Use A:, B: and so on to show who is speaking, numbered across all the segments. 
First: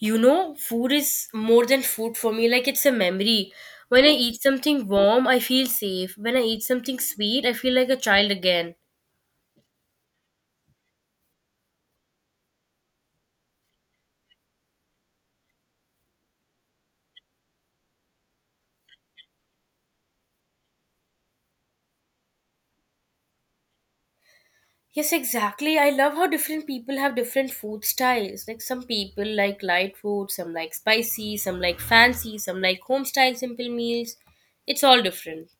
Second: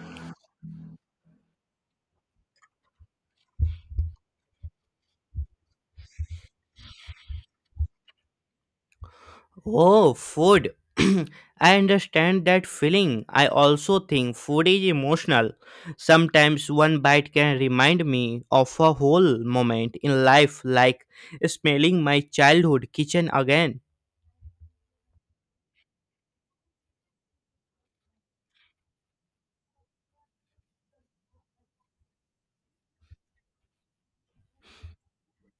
A: You know, food is more than food for me, like it's a memory. When I eat something warm, I feel safe. When I eat something sweet, I feel like a child again.
B: Oh, food. I understand that feeling. I also think food is emotional. Sometimes one bite can remind me of a whole moment in life, like smelling my childhood kitchen again.
A: Yes, exactly. I love how different people have different food styles. Like some people like light food, some like spicy, some like fancy, some like home style simple meals. It's all different.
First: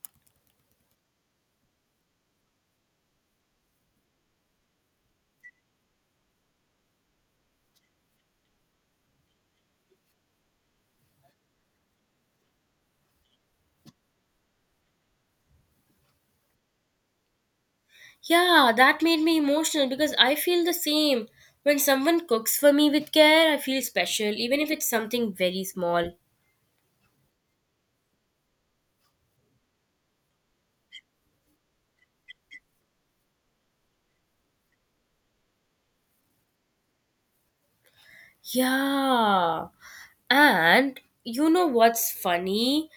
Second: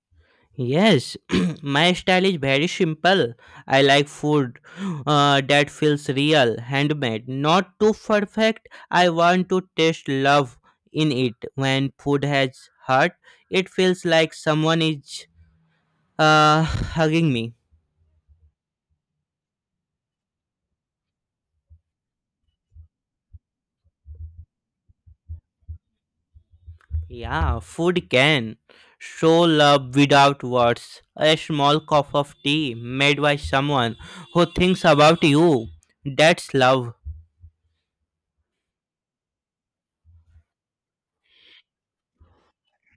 B: Yes, my style is very simple. I like food that feels real, handmade, not too perfect. I want to taste love in it. When food has heart, it feels like someone is hugging me.
A: Yeah, that made me emotional because I feel the same. When someone cooks for me with care, I feel special, even if it's something very small.
B: Yeah, food can show love without words. A small cup of tea made by someone who thinks about you. That's love.
A: Yeah. And you know what's funny?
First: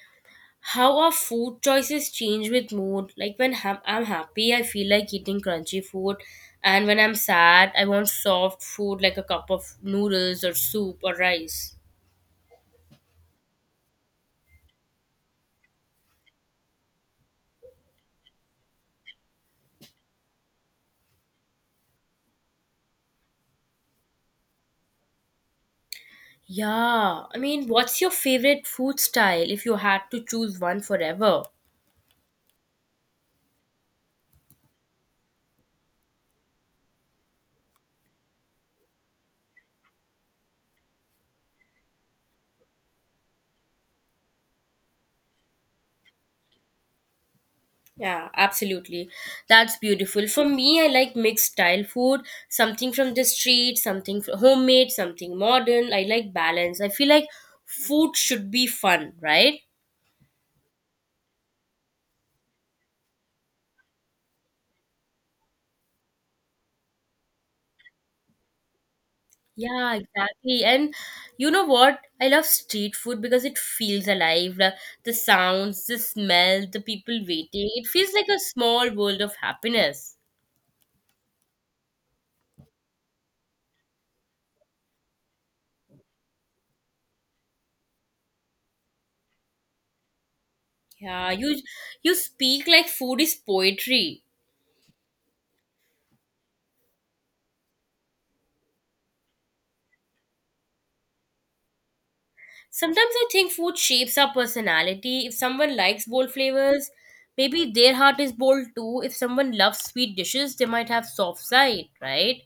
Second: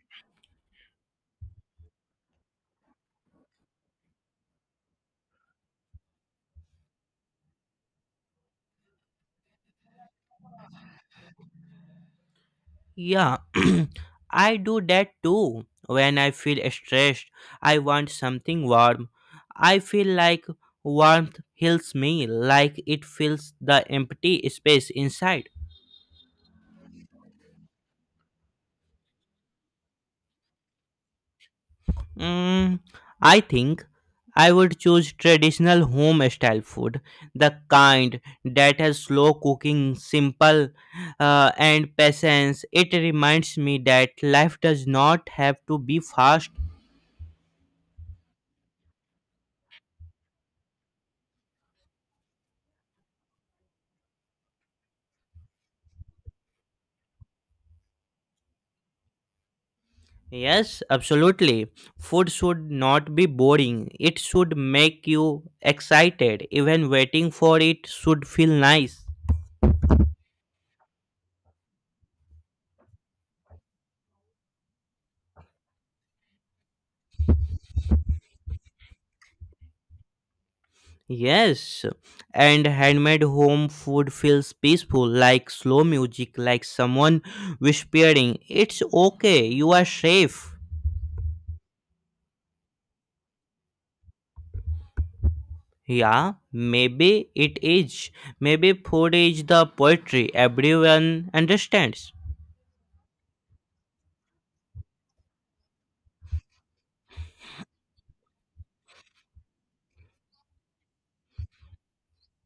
A: How our food choices change with mood. Like when I'm happy, I feel like eating crunchy food. And when I'm sad, I want soft food like a cup of noodles or soup or rice.
B: Yeah, I do that too. When I feel stressed, I want something warm. I feel like warmth heals me, like it fills the empty space inside.
A: Yeah. I mean, what's your favorite food style if you had to choose one forever?
B: Mm, I think I would choose traditional home style food, the kind that has slow cooking, simple, and patience. It reminds me that life does not have to be fast.
A: Yeah, absolutely. That's beautiful. For me, I like mixed style food, something from the street, something homemade, something modern. I like balance. I feel like food should be fun, right?
B: Yes, absolutely. Food should not be boring. It should make you excited. Even waiting for it should feel nice.
A: Yeah, exactly. And you know what? I love street food because it feels alive. The sounds, the smell, the people waiting. It feels like a small world of happiness.
B: Yes, and handmade home food feels peaceful, like slow music, like someone whispering, "It's okay, you are safe."
A: Yeah, you speak like food is poetry.
B: Yeah, maybe it is. Maybe food is the poetry everyone understands.
A: Sometimes I think food shapes our personality. If someone likes bold flavors, maybe their heart is bold too. If someone loves sweet dishes, they might have soft side, right?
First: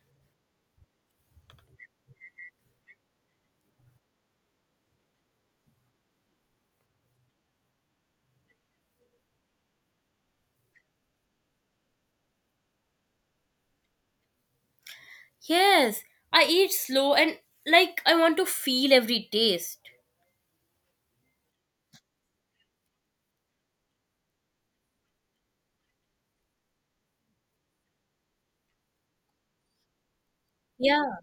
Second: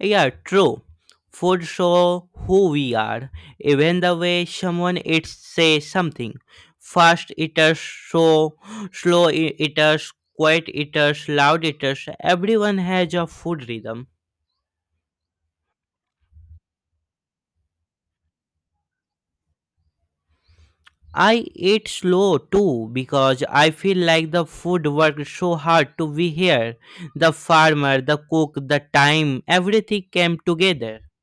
B: Yeah, true. Food show who we are, even the way someone eats say something. Fast eaters show eaters, quiet eaters, loud eaters. Everyone has a food rhythm.
A: Yes, I eat slow and like I want to feel every taste.
B: I eat slow too because I feel like the food worked so hard to be here. The farmer, the cook, the time, everything came together.
A: Yeah.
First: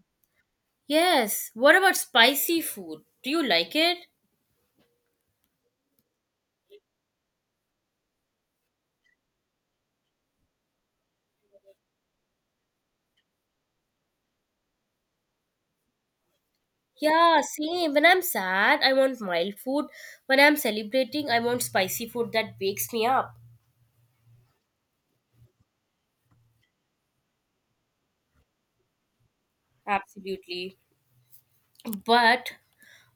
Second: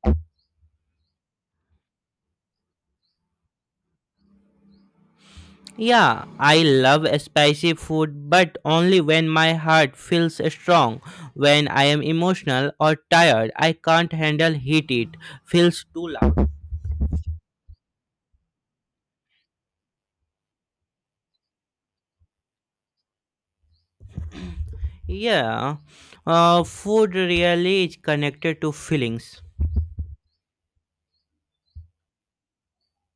A: Yes. What about spicy food? Do you like it?
B: Yeah, I love spicy food, but only when my heart feels strong. When I am emotional or tired, I can't handle heat. It feels too loud.
A: Yeah, same. When I'm sad, I want mild food. When I'm celebrating, I want spicy food that wakes me up.
B: Yeah, food really is connected to feelings.
A: Absolutely. But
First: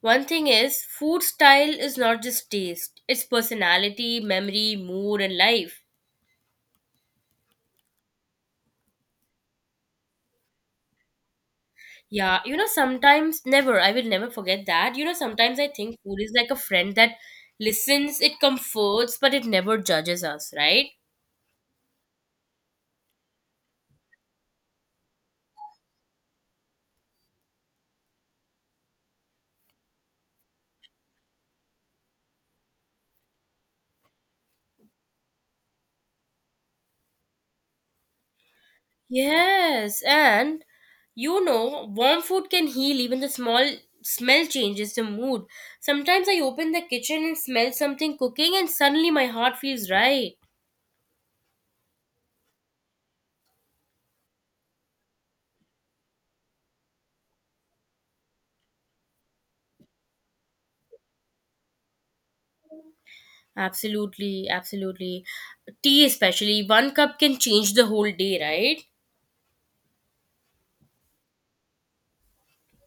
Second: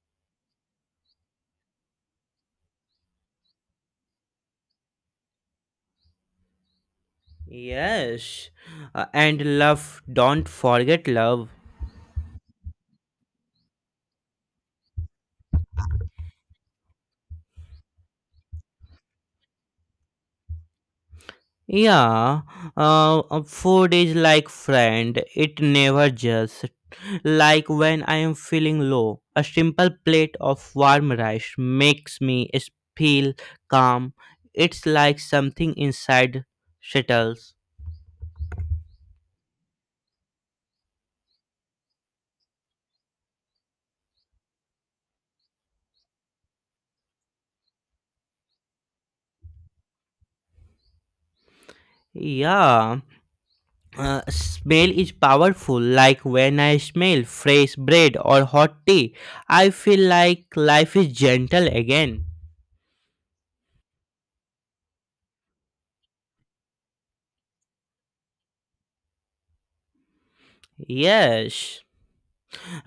A: one thing is, food style is not just taste, it's personality, memory, mood, and life.
B: Yes, and love. Don't forget love.
A: Yeah, you know, sometimes, never, I will never forget that. You know, sometimes I think food is like a friend that listens, it comforts, but it never judges us, right?
B: Yeah, food is like friend. It never just like when I am feeling low. A simple plate of warm rice makes me feel calm. It's like something inside settles.
A: Yes, and you know, warm food can heal. Even the small smell changes the mood. Sometimes I open the kitchen and smell something cooking, and suddenly my heart feels right.
B: Yeah, smell is powerful. Like when I smell fresh bread or hot tea, I feel like life is gentle again.
A: Absolutely, absolutely. Tea, especially, one cup can change the whole day, right?
B: Yes,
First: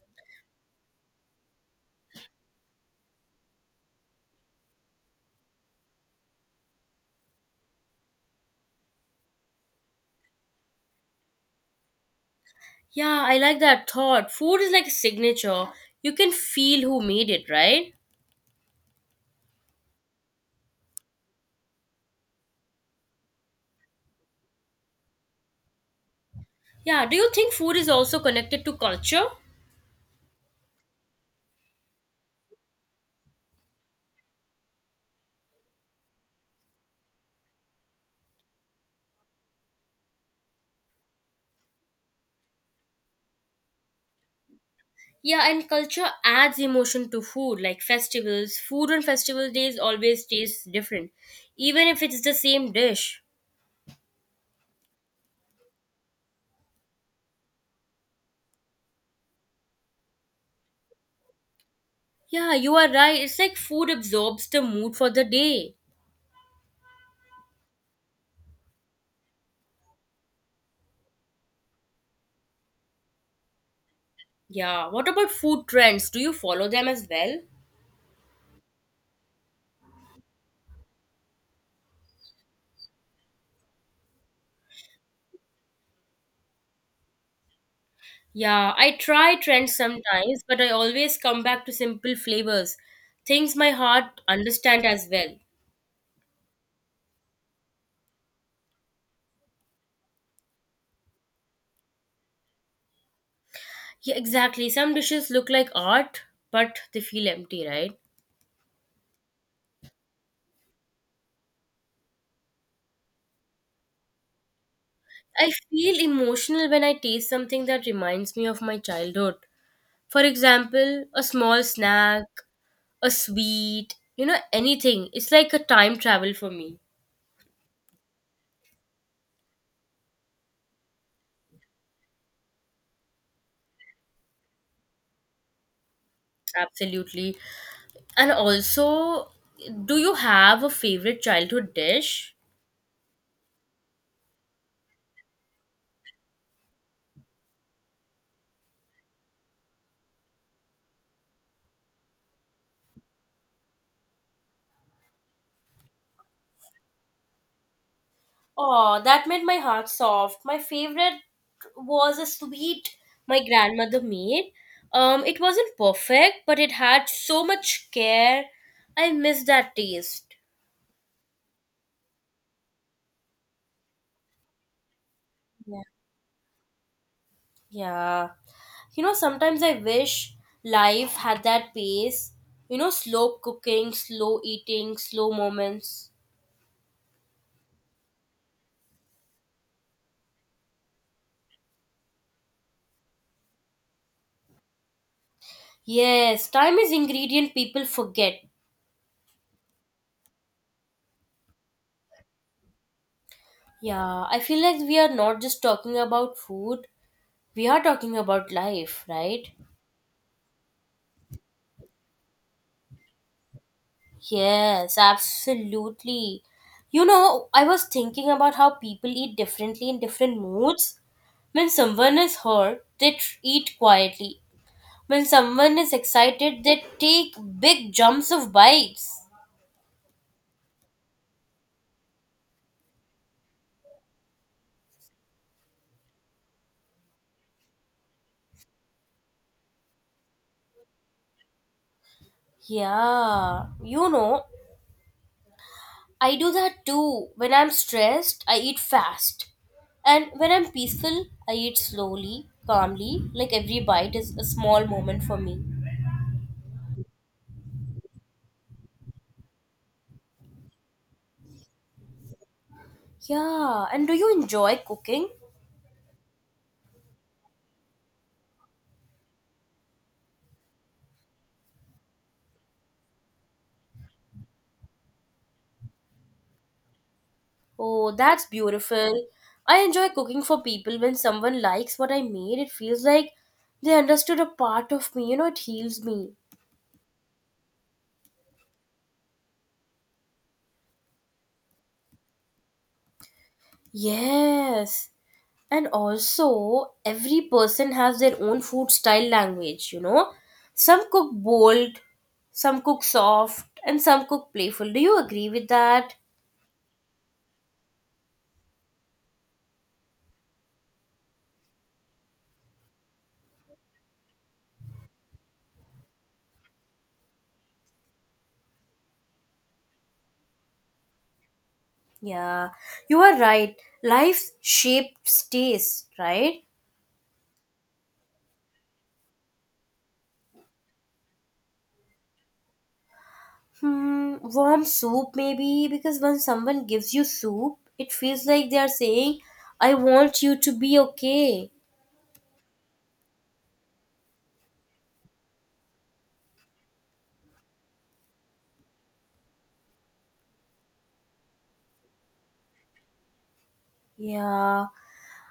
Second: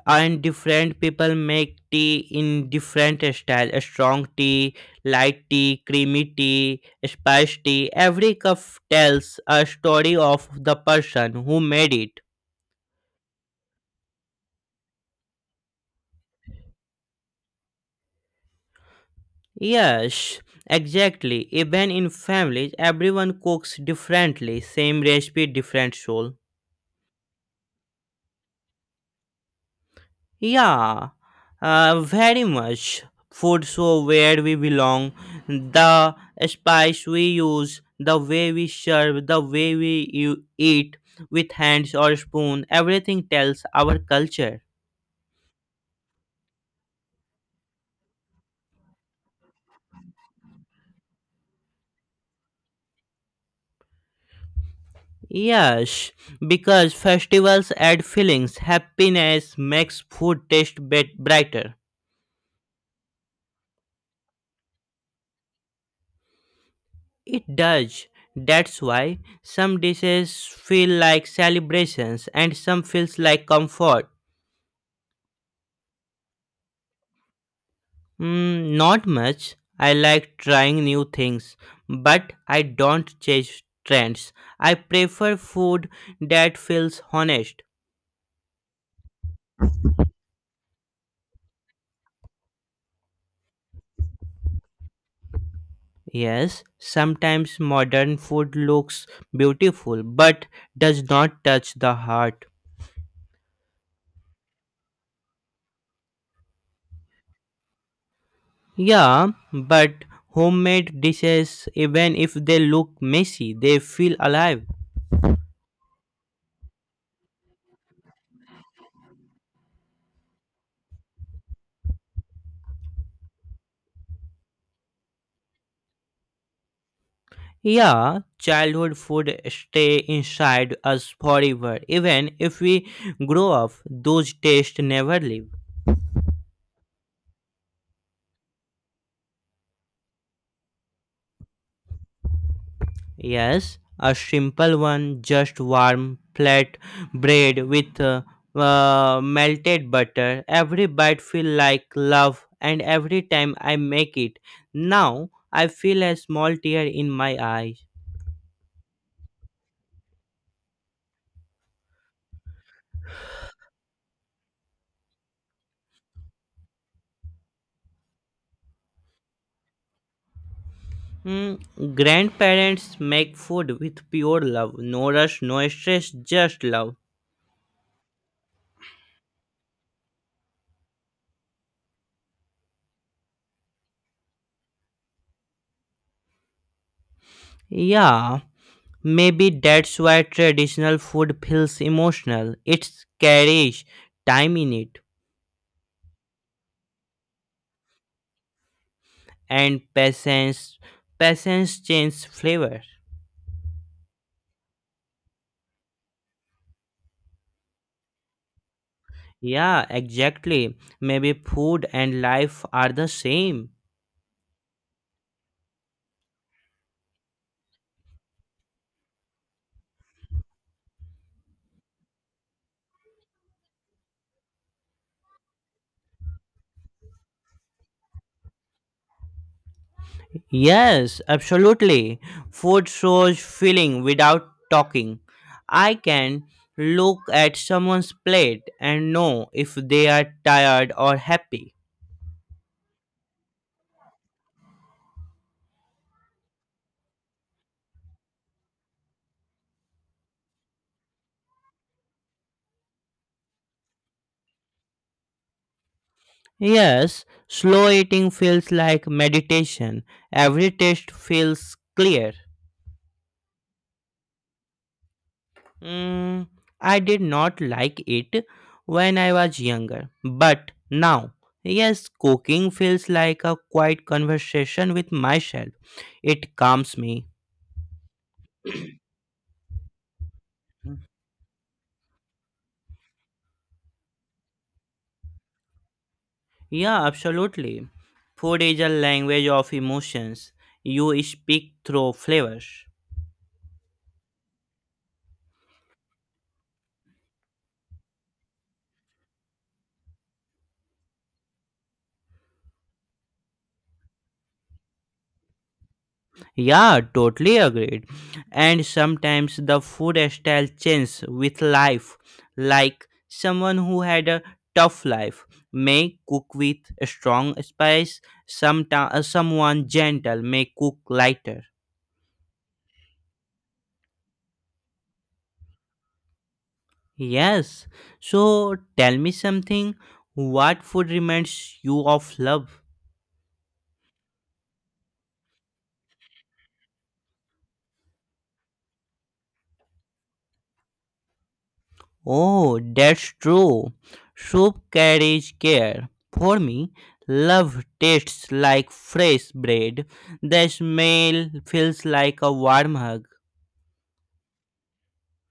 B: and different people make tea in different style, a strong tea, light tea, creamy tea, spice tea. Every cup tells a story of the person who made it.
A: Yeah, I like that thought. Food is like a signature. You can feel who made it, right?
B: Yes, exactly. Even in families everyone cooks differently, same recipe, different soul.
A: Yeah, do you think food is also connected to culture?
B: Yeah, very much. Food so where we belong, the spice we use, the way we serve, the way we you eat with hands or spoon, everything tells our culture.
A: Yeah, and culture adds emotion to food, like festivals. Food on festival days always tastes different, even if it's the same dish.
B: Yes, because festivals add feelings. Happiness makes food taste brighter.
A: Yeah, you are right. It's like food absorbs the mood for the day.
B: It does. That's why some dishes feel like celebrations and some feels like comfort.
A: Yeah, what about food trends? Do you follow them as well?
B: Mm, not much. I like trying new things, but I don't chase trends. I prefer food that feels honest.
A: Yeah, I try trends sometimes, but I always come back to simple flavors, things my heart understand as well.
B: Yes, sometimes modern food looks beautiful but does not touch the heart.
A: Yeah, exactly. Some dishes look like art, but they feel empty, right?
B: Yeah, but homemade dishes, even if they look messy, they feel alive.
A: I feel emotional when I taste something that reminds me of my childhood. For example, a small snack, a sweet, you know, anything. It's like a time travel for me.
B: Yeah, childhood food stay inside us forever. Even if we grow up, those tastes never leave.
A: Absolutely. And also, do you have a favorite childhood dish?
B: Yes, a simple one, just warm flat bread with melted butter. Every bite feel like love, and every time I make it, now I feel a small tear in my eyes.
A: Oh, that made my heart soft. My favorite was a sweet my grandmother made. It wasn't perfect, but it had so much care. I miss that taste.
B: Hmm, grandparents make food with pure love, no rush, no
A: Yeah.
B: stress, just love.
A: Yeah. You know, sometimes I wish life had that pace. You know, slow cooking, slow eating, slow moments.
B: Yeah. Maybe that's why traditional food feels emotional. It carries time in it,
A: Yes, time is ingredient people forget.
B: and patience. Patience changes flavor.
A: Yeah, I feel like we are not just talking about food. We are talking about life, right?
B: Yeah, exactly. Maybe food and life are the same.
A: Yes, absolutely. You know, I was thinking about how people eat differently in different moods. When someone is hurt, eat quietly. When someone is excited, they take big jumps of bites.
B: Yes, absolutely. Food shows feeling without talking. I can look at someone's plate and know if they are tired or happy.
A: Yeah, you know, I do that too. When I'm stressed, I eat fast. And when I'm peaceful, I eat slowly, calmly, like every bite is a small moment for me.
B: Yes, slow eating feels like meditation. Every taste feels clear.
A: Yeah, and do you enjoy cooking?
B: Mm, I did not like it when I was younger, but now, yes, cooking feels like a quiet conversation with myself. It calms me.
A: Oh, that's beautiful. I enjoy cooking for people when someone likes what I made. It feels like they understood a part of me. You know, it heals me.
B: Yeah, absolutely. Food is a language of emotions. You speak through flavors.
A: Yes. And also, every person has their own food style language, you know. Some cook bold, some cook soft, and some cook playful. Do you agree with that?
B: Yeah, totally agreed. And sometimes the food style changes with life. Like someone who had a tough life may cook with strong spice, someone gentle may cook lighter.
A: Yeah, you are right. Life shapes taste, right?
B: Yes. So tell me something. What food reminds you of love?
A: Hmm, warm soup maybe because when someone gives you soup, it feels like they are saying, "I want you to be okay."
B: Oh, that's true. Soup carries care. For me, love tastes like fresh bread. The smell feels like a warm hug.
A: Yeah.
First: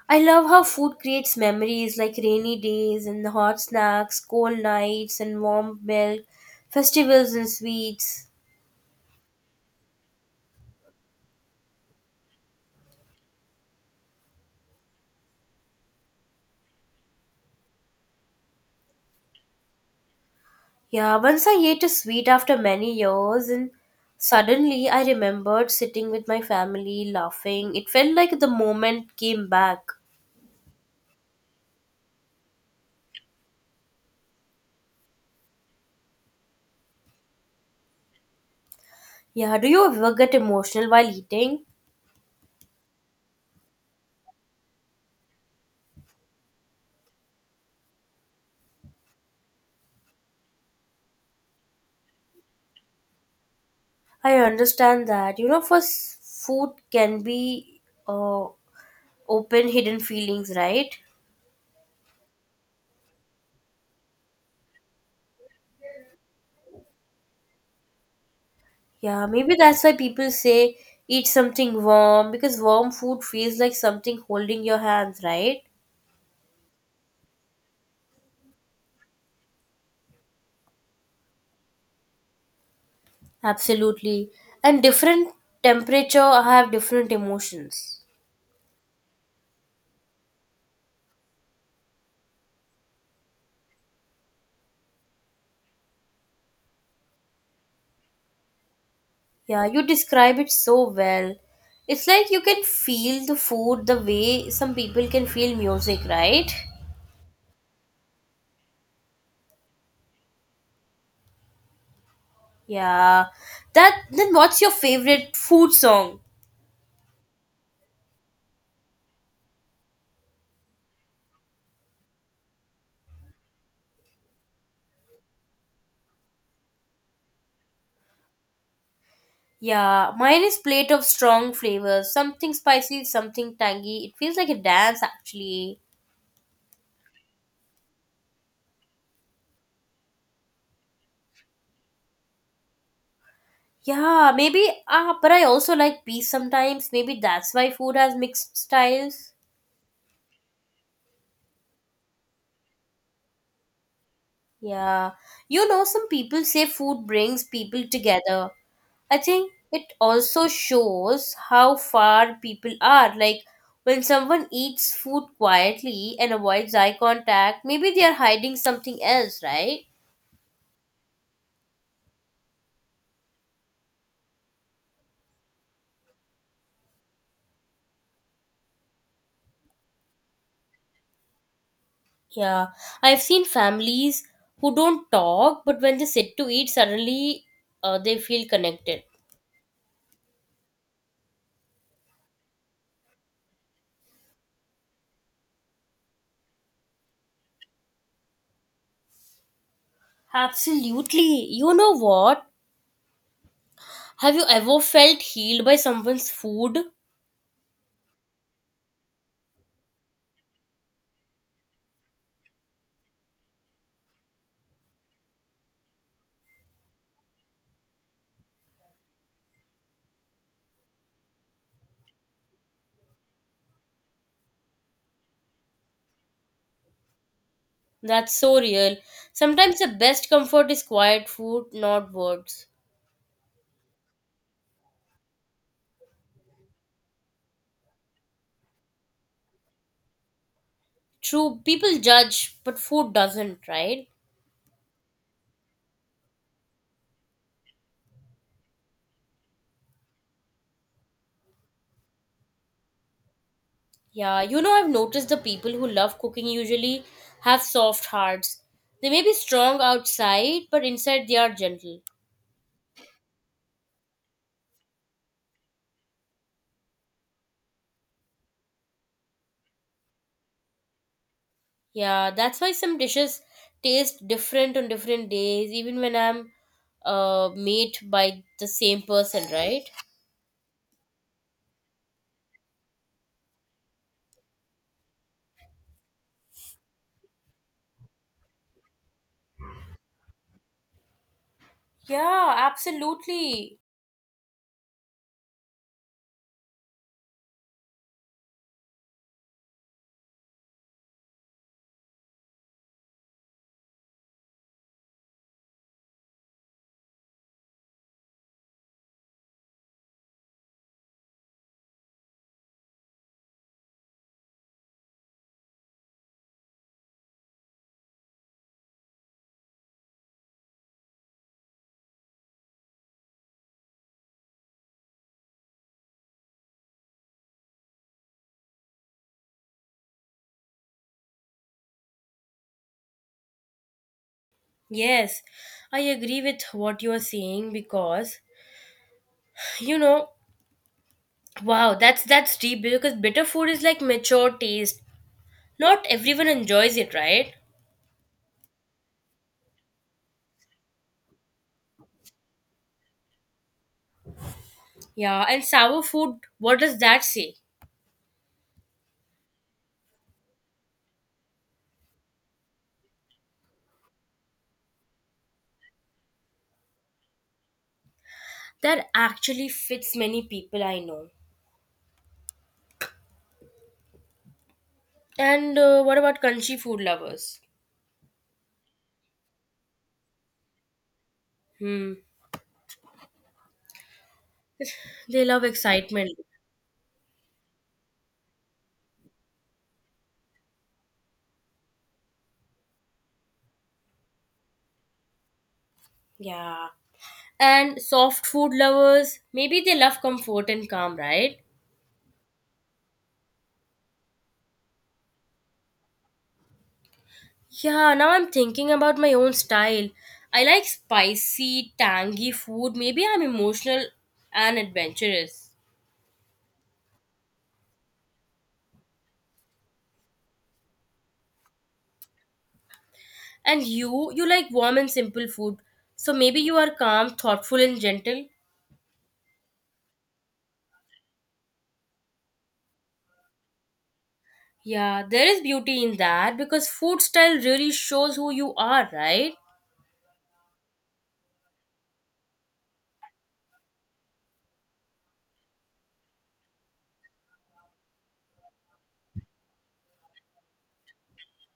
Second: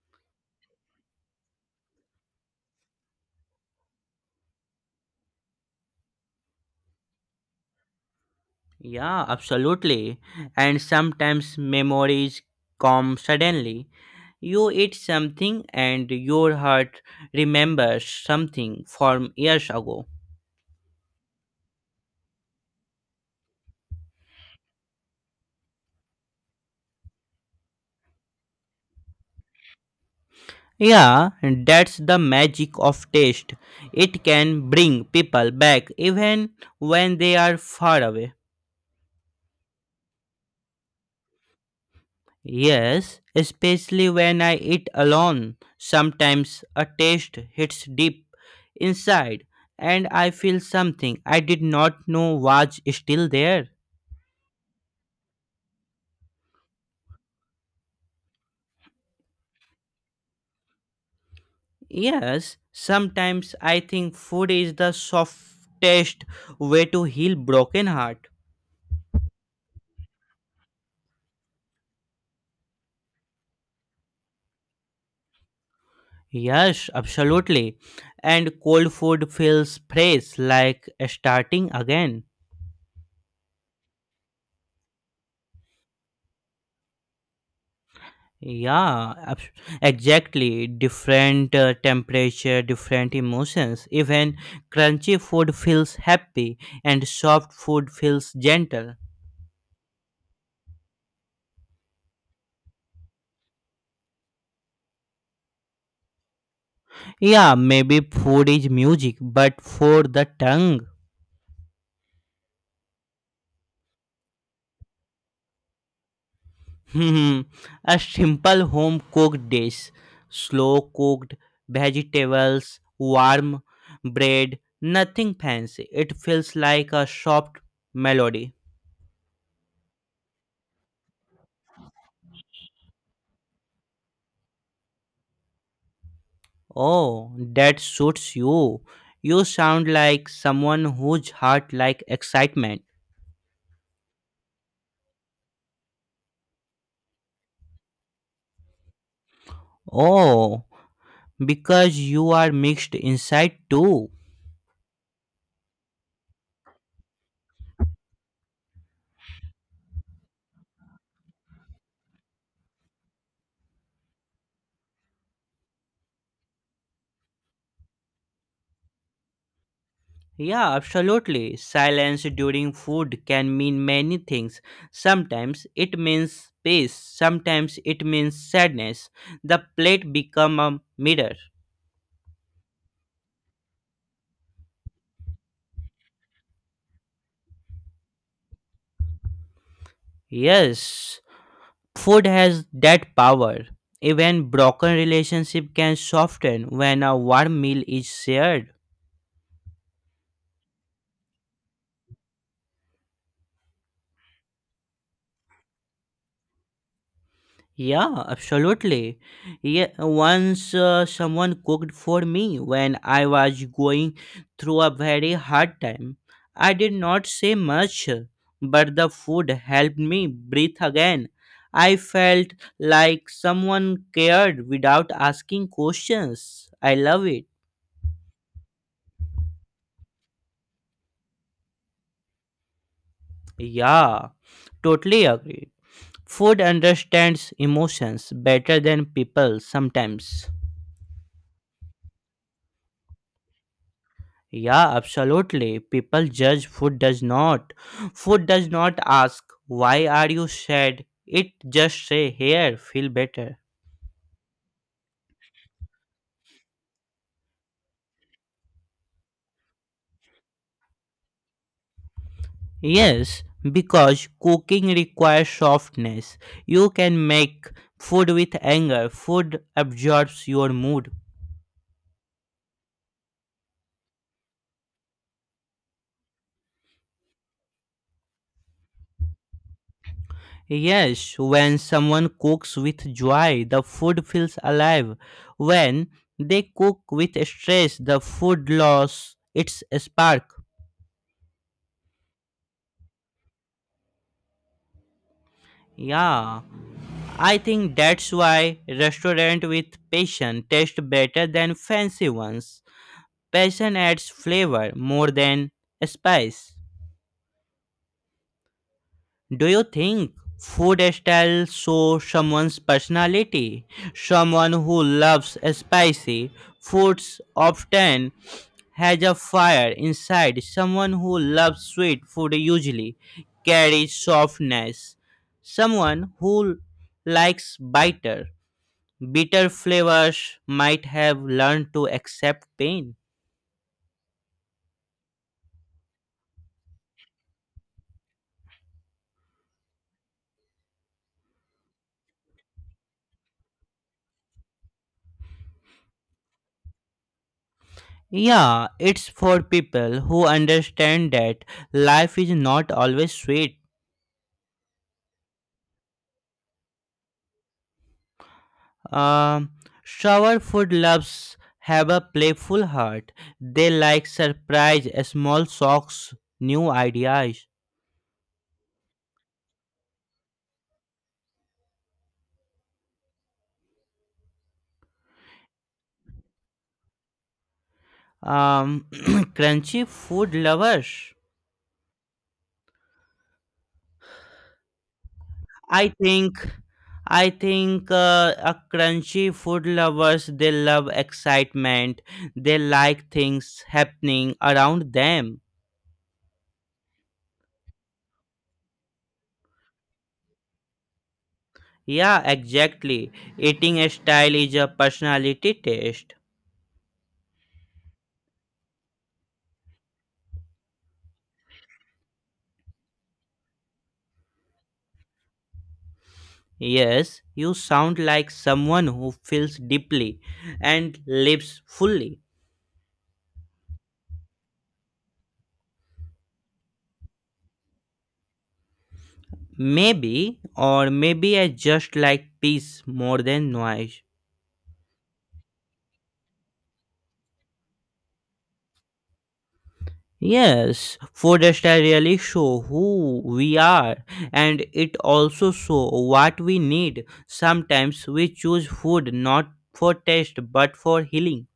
A: I love how food creates memories like rainy days and hot snacks, cold nights and warm milk, festivals and sweets.
B: Yeah, absolutely. And sometimes memories come suddenly. You eat something and your heart remembers something from years ago.
A: Yeah, once I ate a sweet after many years and suddenly I remembered sitting with my family laughing. It felt like the moment came back.
B: Yeah, that's the magic of taste. It can bring people back even when they are far away.
A: Yeah, do you ever get emotional while eating?
B: Yes, especially when I eat alone. Sometimes a taste hits deep inside and I feel something I did not know was still there.
A: I understand that. You know, food can be uh, open hidden feelings, right?
B: Yes, sometimes I think food is the softest way to heal broken heart.
A: Yeah, maybe that's why people say eat something warm because warm food feels like something holding your hands, right?
B: Yes, absolutely. And cold food feels fresh, like starting again.
A: Absolutely. And different temperature have different emotions.
B: Yeah, exactly. Different temperature, different emotions. Even crunchy food feels happy, and soft food feels gentle.
A: Yeah, you describe it so well. It's like you can feel the food the way some people can feel music, right?
B: Yeah, maybe food is music, but for the tongue.
A: Yeah. That then what's your favorite food song?
B: Hmm, a simple home cooked dish, slow cooked vegetables, warm bread, nothing fancy. It feels like a soft melody.
A: Yeah, mine is plate of strong flavors. Something spicy, something tangy. It feels like a dance actually.
B: Oh, that suits you. You sound like someone whose heart like excitement.
A: Yeah, maybe ah, but I also like peace sometimes. Maybe that's why food has mixed styles.
B: Oh, because you are mixed inside too.
A: Yeah. You know, some people say food brings people together. I think it also shows how far people are. Like when someone eats food quietly and avoids eye contact, maybe they are hiding something else, right?
B: Yeah, absolutely. Silence during food can mean many things. Sometimes it means peace, sometimes it means sadness. The plate become a mirror.
A: Yeah, I've seen families who don't talk, but when they sit to eat, suddenly they feel connected.
B: Yes, food has that power. Even broken relationship can soften when a warm meal is shared.
A: Absolutely. You know what? Have you ever felt healed by someone's food?
B: Yeah, absolutely. Yeah, once someone cooked for me when I was going through a very hard time. I did not say much, but the food helped me breathe again. I felt like someone cared without asking questions. I love it.
A: That's so real. Sometimes the best comfort is quiet food, not words.
B: Yeah, totally agree. Food understands emotions better than people sometimes.
A: True, people judge, but food doesn't, right?
B: Yeah, absolutely. People judge, food does not. Food does not ask, "Why are you sad?" It just say, "Here, feel better."
A: Yeah, you know, I've noticed the people who love cooking usually have soft hearts. They may be strong outside, but inside they are gentle.
B: Yes, because cooking requires softness. You can make food with anger. Food absorbs your mood.
A: Yeah, that's why some dishes taste different on different days, even when I'm made by the same person, right?
B: Yes, when someone cooks with joy, the food feels alive. When they cook with stress, the food loses its spark.
A: Yeah, absolutely.
B: Yeah. I think that's why restaurant with passion taste better than fancy ones. Passion adds flavor more than spice. Do you think food style shows someone's personality? Someone who loves spicy foods often has a fire inside. Someone who loves sweet food usually carries softness. Someone who likes bitter bitter flavors might have learned to accept pain.
A: Yes, I agree with what you are saying because you know, wow, that's deep because bitter food is like mature taste. Not everyone enjoys it, right?
B: Yeah, it's for people who understand that life is not always sweet.
A: Yeah, and sour food, what does that say?
B: Um, sour food loves have a playful heart. They like surprise, small shocks, new ideas.
A: That actually fits many people I know. And what about crunchy food lovers?
B: Um, crunchy food lovers.
A: Hmm. They love
B: I
A: excitement.
B: think I think a crunchy food lovers they love excitement. They like things happening around them.
A: Yeah. And soft food lovers, maybe they love comfort and calm, right?
B: Yeah, exactly. Eating style is a personality test.
A: Yeah, now I'm thinking about my own style. I like spicy, tangy food. Maybe I'm emotional and adventurous.
B: Yes, you sound like someone who feels deeply and lives fully.
A: And you like warm and simple food. So maybe you are calm, thoughtful, and gentle.
B: Maybe, or maybe I just like peace more than noise.
A: Yeah, there is beauty in that because food style really shows who you are, right?
B: Yes, forests really show who we are, and it also show what we need. Sometimes we choose food not for taste but for healing.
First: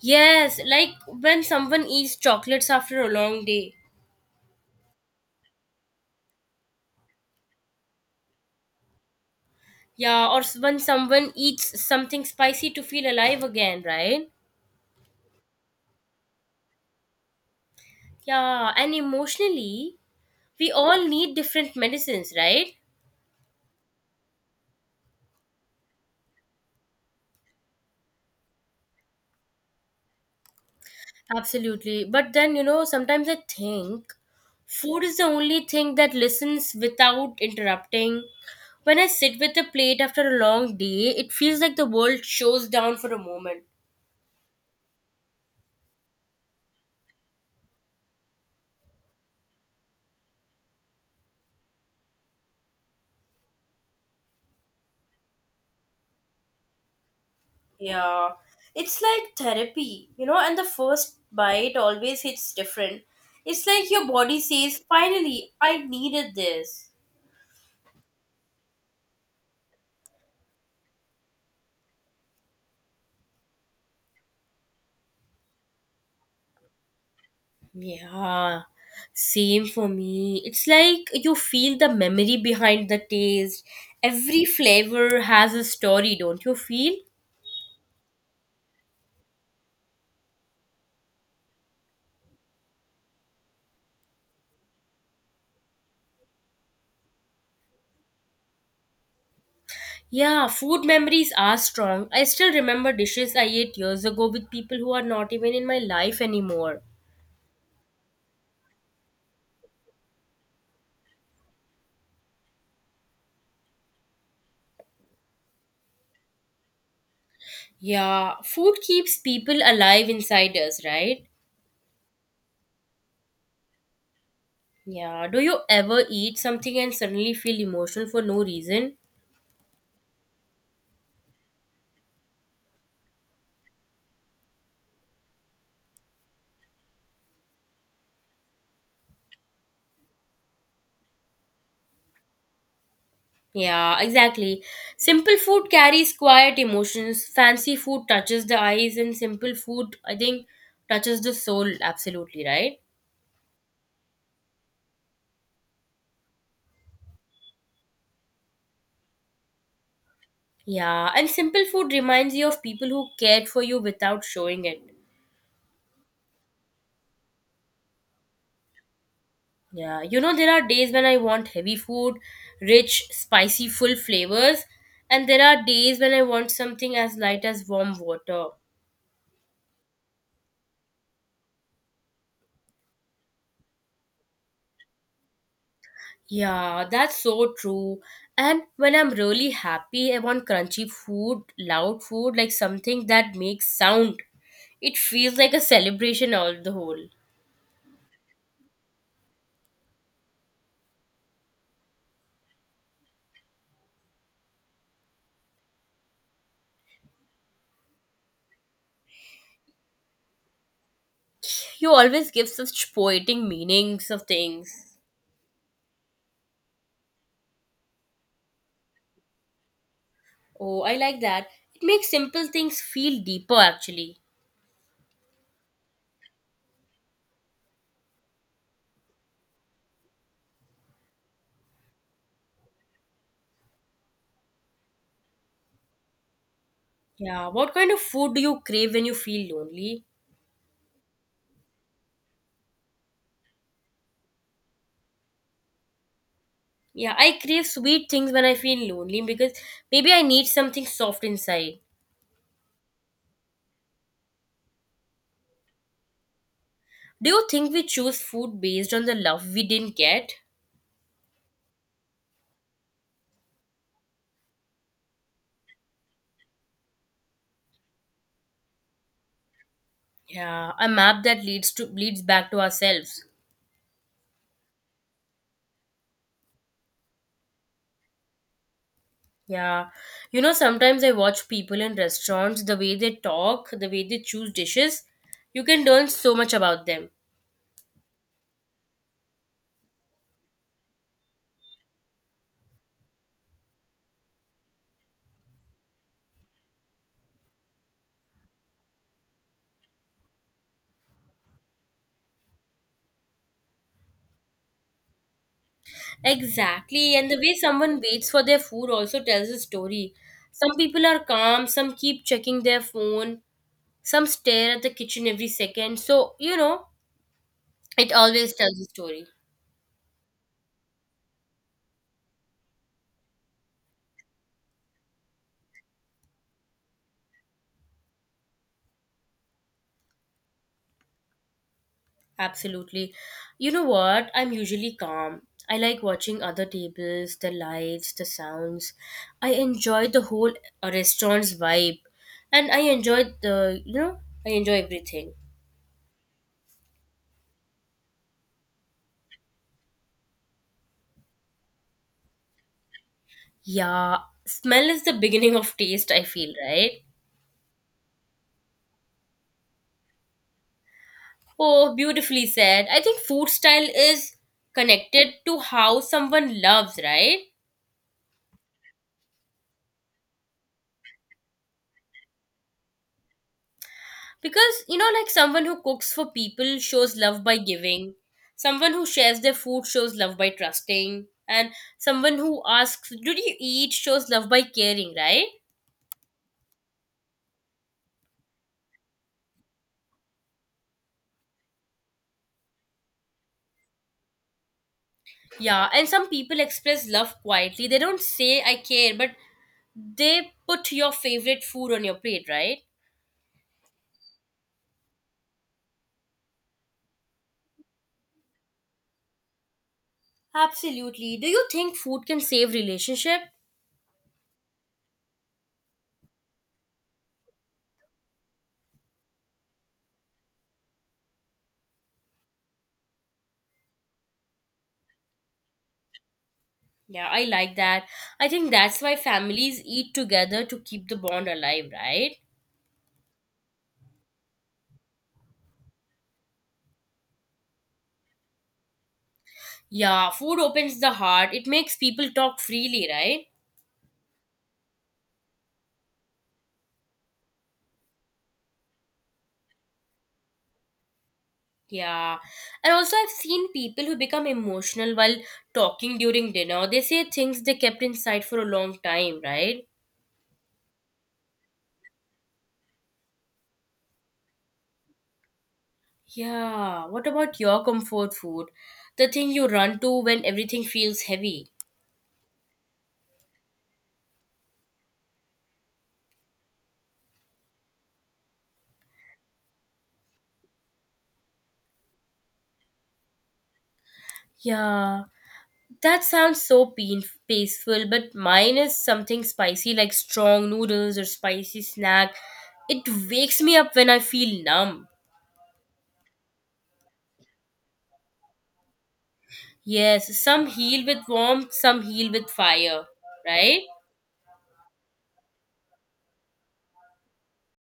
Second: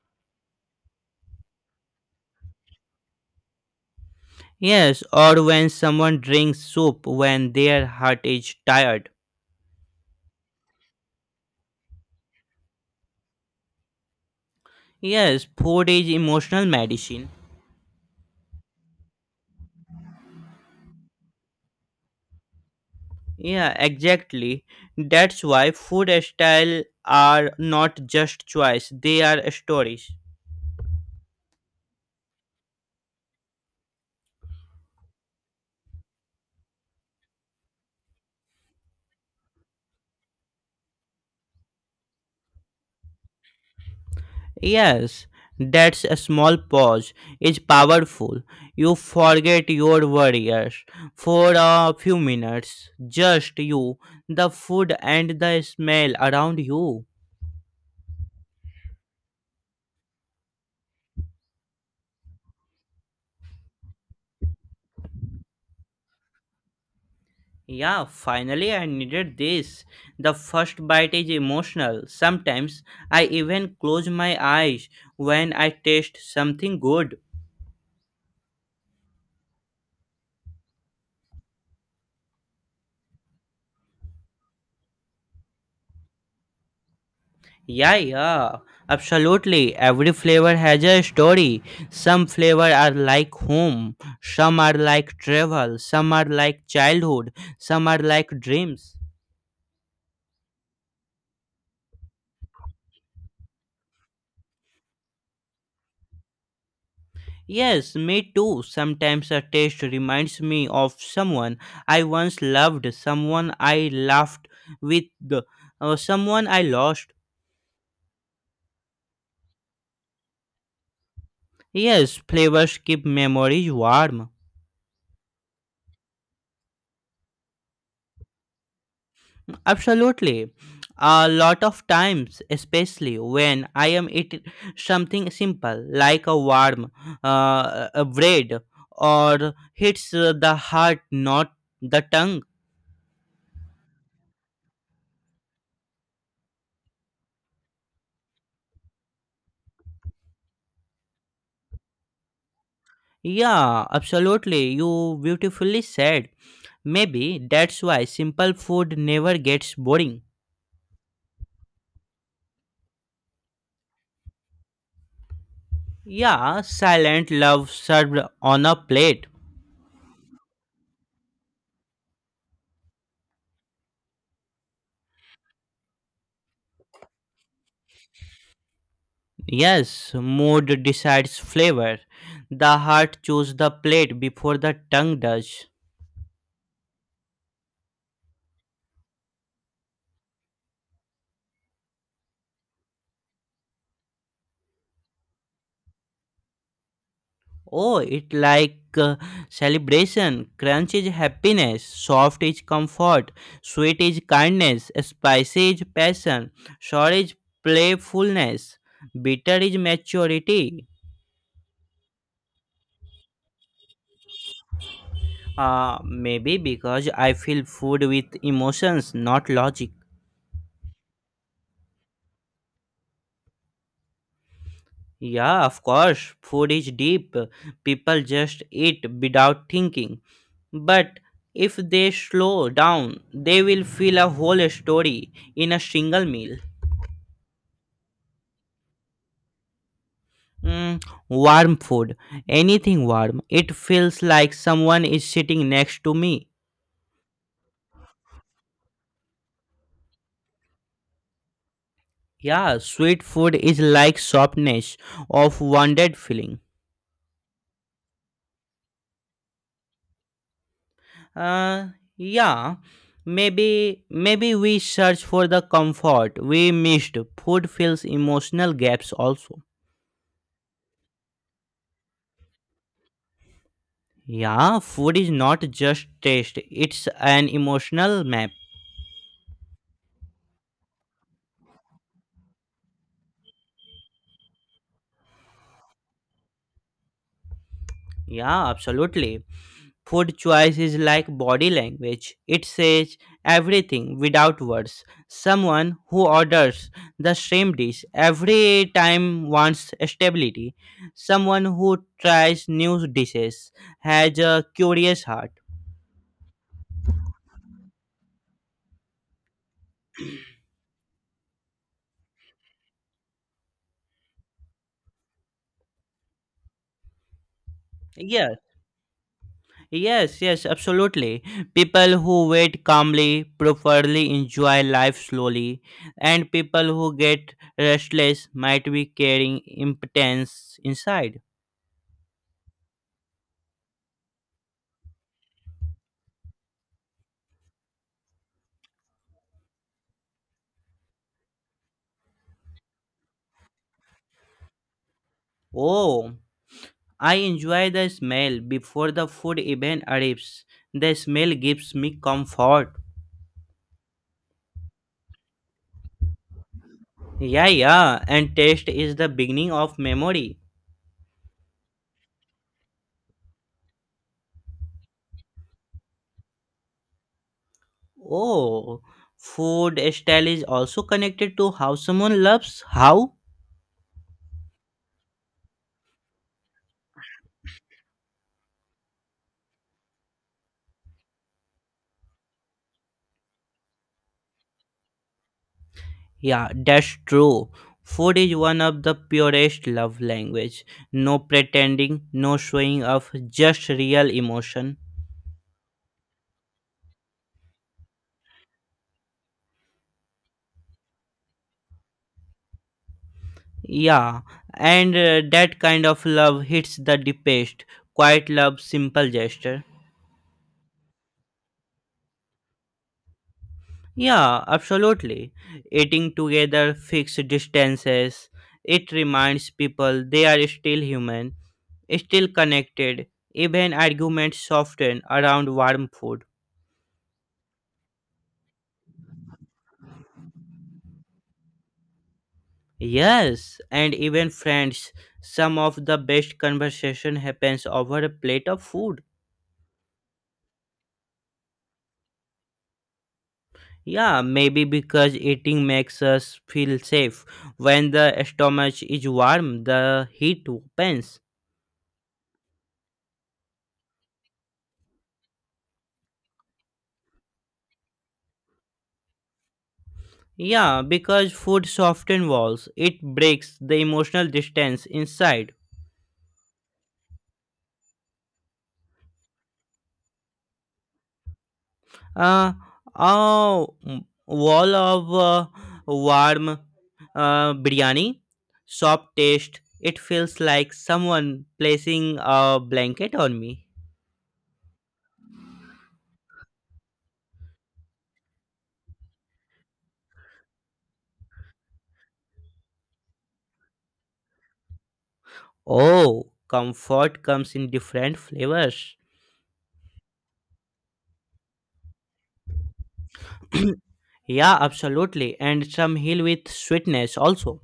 A: Yes, like when someone eats chocolates after a long day.
B: Yes, or when someone drinks soup when their heart is tired.
A: Yeah, or when someone eats something spicy to feel alive again, right?
B: Yes, food is emotional medicine.
A: Yeah, and emotionally, we all need different medicines, right?
B: Yeah, exactly. That's why food style are not just choice, they are stories.
A: Absolutely. But then, you know, sometimes I think food is the only thing that listens without interrupting. When I sit with a plate after a long day, it feels like the world shows down for a moment.
B: Yes, that's a small pause is powerful. You forget your worries for a few minutes. Just you, the food and the smell around you.
A: Yeah, it's like therapy, you know, and the first bite always hits different. It's like your body says, finally, I needed this.
B: Yeah, finally I needed this. The first bite is emotional. Sometimes I even close my eyes when I taste something good.
A: Yeah, same for me. It's like you feel the memory behind the taste. Every flavor has a story, don't you feel?
B: Yeah, yeah, absolutely. Every flavor has a story. Some flavor are like home, some are like travel, some are like childhood, some are like dreams.
A: Yeah, food memories are strong. I still remember dishes I ate years ago with people who are not even in my life anymore.
B: Yes, me too. Sometimes a taste reminds me of someone I once loved, someone I laughed with, or someone I lost.
A: Yeah, food keeps people alive inside us, right?
B: Yes, flavors keep memories warm.
A: Yeah. Do you ever eat something and suddenly feel emotional for no reason?
B: Absolutely. A lot of times, especially when I am eating something simple like a warm a bread or hits the heart, not the tongue.
A: Yeah, exactly. Simple food carries quiet emotions. Fancy food touches the eyes, and simple food, I think, touches the soul. Absolutely, right?
B: Yeah, absolutely. You beautifully said. Maybe that's why simple food never gets boring.
A: Yeah, and simple food reminds you of people who cared for you without showing it.
B: Yeah, silent love served on a plate.
A: Yeah, you know, there are days when I want heavy food, rich, spicy, full flavors, and there are days when I want something as light as warm water.
B: Yes, mood decides flavor. The heart chooses the plate before the tongue does.
A: Yeah, that's so true. And when I'm really happy, I want crunchy food, loud food, like something that makes sound. It feels like a celebration all the whole.
B: Oh, it like celebration. Crunch is happiness. Soft is comfort. Sweet is kindness. Spicy is passion. Sour is playfulness. Bitter is maturity.
A: You always give such poetic meanings of things.
B: Maybe because I feel food with emotions, not logic.
A: Oh, I like that. It makes simple things feel deeper actually.
B: Yeah, of course, food is deep. People just eat without thinking. But if they slow down, they will feel a whole story in a single meal.
A: Yeah, what kind of food do you crave when you feel lonely?
B: Mm, warm food, anything warm. It feels like someone is sitting next to me.
A: Yeah, I crave sweet things when I feel lonely because maybe I need something soft inside.
B: Yeah, sweet food is like softness of wounded feeling.
A: Do you think we choose food based on the love we didn't get?
B: Uh, yeah, maybe we search for the comfort we missed. Food fills emotional gaps also.
A: Yeah, a map that leads back to ourselves.
B: Yeah, food is not just taste; it's an emotional map.
A: Yeah. You know, sometimes I watch people in restaurants, the way they talk, the way they choose dishes, you can learn so much about them.
B: Yeah, absolutely. Food choice is like body language. It says everything without words. Someone who orders the same dish every time wants stability. Someone who tries new dishes has a curious heart.
A: Exactly, and the way someone waits for their food also tells a story. Some people are calm, some keep checking their phone, some stare at the kitchen every second. So, you know, it always
B: Yes,
A: tells a story.
B: yes, yes, absolutely. People who wait calmly, properly enjoy life slowly, and people who get restless might be carrying impotence inside.
A: Absolutely. You know what? I'm usually calm. I like watching other tables, the lights, the sounds. I enjoy the whole restaurant's vibe. And I enjoy the, you know, I enjoy everything.
B: Oh. I enjoy the smell before the food even arrives. The smell gives me comfort.
A: Yeah, smell is the beginning of taste, I feel, right?
B: Yeah, yeah, and taste is the beginning of memory.
A: Oh, beautifully said. I think food style is connected to how someone loves, right?
B: Oh, food style is also connected to how someone loves. How?
A: Because, you know, like someone who cooks for people shows love by giving, someone who shares their food shows love by trusting, and someone who asks, Do you eat? Shows love by caring, right?
B: Yeah, that's true. Food is one of the purest love language. No pretending, no showing off, just real emotion.
A: Yeah, and some people express love quietly. They don't say, I care, but they put your favorite food on your plate, right?
B: Yeah, and that kind of love hits the deepest. Quiet love, simple gesture.
A: Absolutely. Do you think food can save relationship?
B: Yeah, absolutely. Eating together, fixed distances. It reminds people they are still human, still connected. Even arguments soften around warm food.
A: Yeah, I like that. I think that's why families eat together to keep the bond alive, right?
B: Yes, and even friends. Some of the best conversation happens over a plate of food.
A: Yeah, food opens the heart. It makes people talk freely, right?
B: Yeah, maybe because eating makes us feel safe. When the stomach is warm, the heat opens.
A: Yeah. And also, I've seen people who become emotional while talking during dinner. They say things they kept inside for a long time, right?
B: Yeah, because food softens walls, it breaks the emotional distance inside.
A: Yeah. What about your comfort food? The thing you run to when everything feels heavy.
B: Uh, a wall of warm biryani, soft taste, it feels like someone placing a blanket on me.
A: Yeah. That sounds so peaceful, but mine is something spicy like strong noodles or spicy snack. It wakes me up when I feel numb.
B: Oh, comfort comes in different flavors.
A: Yes, some heal with warmth, some heal with fire, right?
B: Yeah, absolutely. And some heal with sweetness also.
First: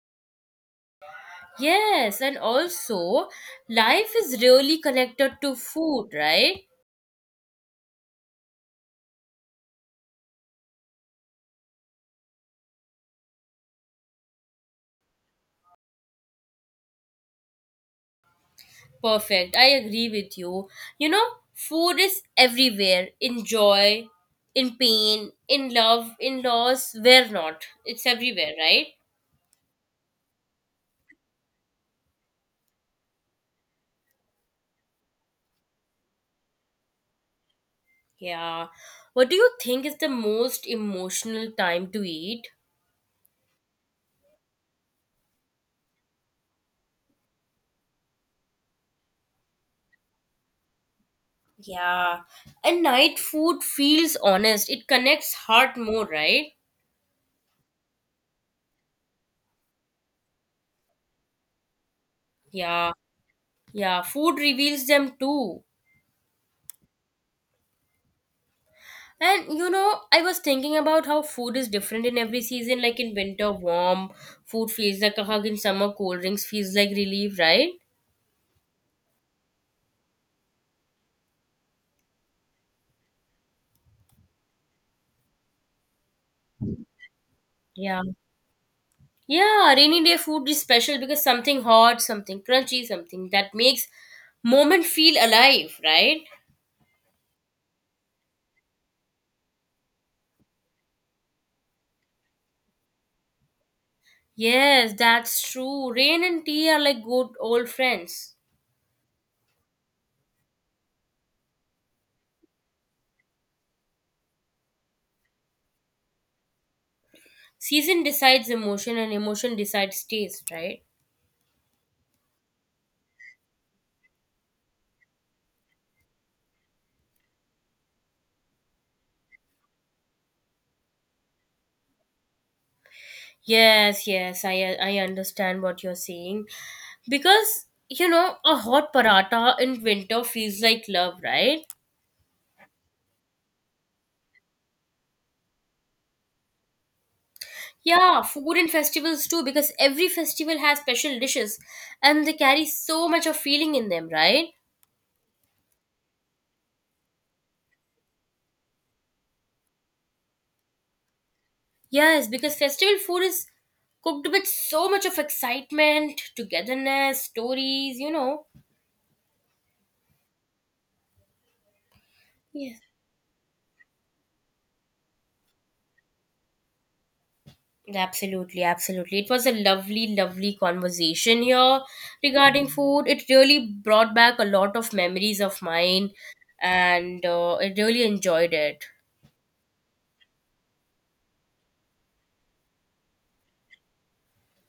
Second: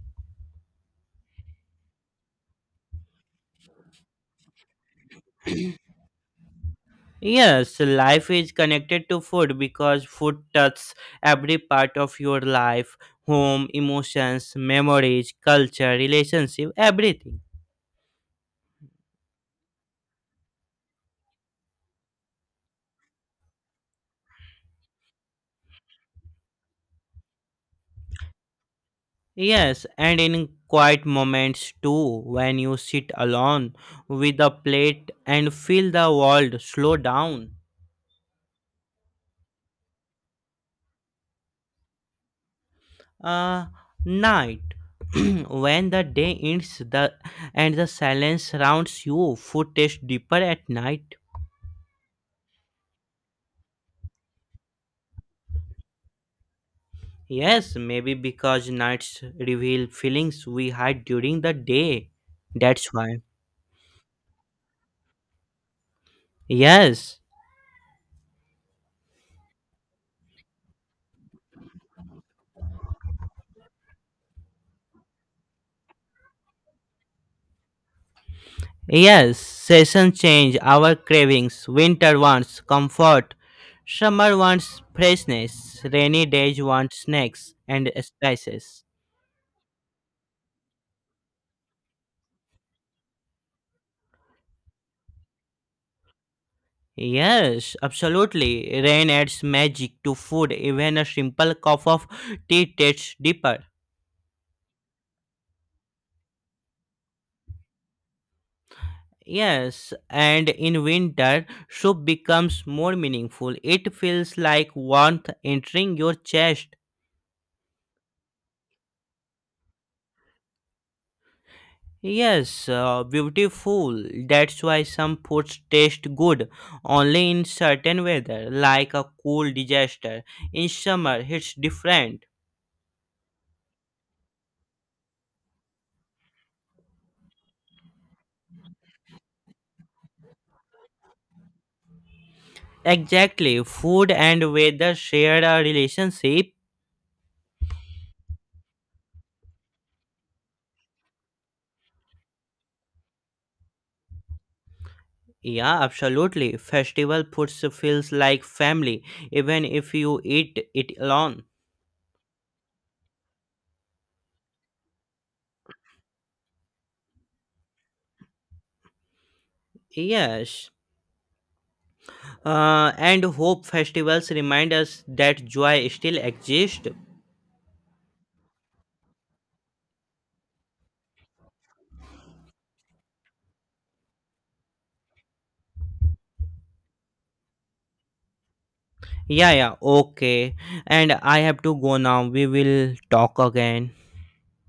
A: Yes, and also life is really connected to food, right?
B: Yes, life is connected to food because food touches every part of your life, home, emotions, memories, culture, relationship, everything.
A: Perfect. I agree with you. You know, food is everywhere in joy, in pain, in love, in loss, where not. It's everywhere, right?
B: Yes, and in quiet moments too, when you sit alone with a plate and feel the world slow down.
A: Yeah. What do you think is the most emotional time to eat?
B: uh, night. When the day ends, the and the silence surrounds you, food tastes deeper at night.
A: Yeah. And night food feels honest. It connects heart more, right?
B: Yes, maybe because nights reveal feelings we hide during the day. That's
A: Yeah,
B: why.
A: yeah, food reveals them too.
B: Yes,
A: And you know, I was thinking about how food is different in every season. Like in winter, warm food feels like a hug. In summer, cold drinks feels like relief, right?
B: yes, seasons change our cravings. Winter wants comfort, summer wants freshness, rainy days want snacks and
A: Yeah.
B: spices.
A: Yeah, rainy day food is special because something hot, something crunchy, something that makes moment feel alive, right?
B: Yes, absolutely. Rain adds magic to food. Even a simple cup of tea tastes deeper.
A: Yes, that's true. Rain and tea are like good old friends.
B: Yes, and in winter, soup becomes more meaningful. It feels like warmth entering your chest.
A: Season decides emotion and emotion decides taste, right?
B: Yes, beautiful. That's why some foods taste good only in certain weather, like a cool disaster. In summer, it's different.
A: Yes, yes, I understand what you're saying. Because, you know, a hot paratha in winter feels like love, right?
B: Exactly, food and weather share a relationship.
A: Yeah, food and festivals too, because every festival has special dishes and they carry so much of feeling in them, right?
B: Yeah, absolutely. Festival foods feels like family, even if you eat it alone.
A: Yes, because festival food is cooked with so much of excitement, togetherness, stories, you know.
B: Yes.
A: Yeah.
B: And hope festivals remind us that joy still exists.
A: Absolutely, absolutely. It was a lovely, lovely conversation here regarding food. It really brought back a lot of memories of mine, and I really enjoyed it.
B: Yeah, yeah, okay. And I have to go now. We will talk again.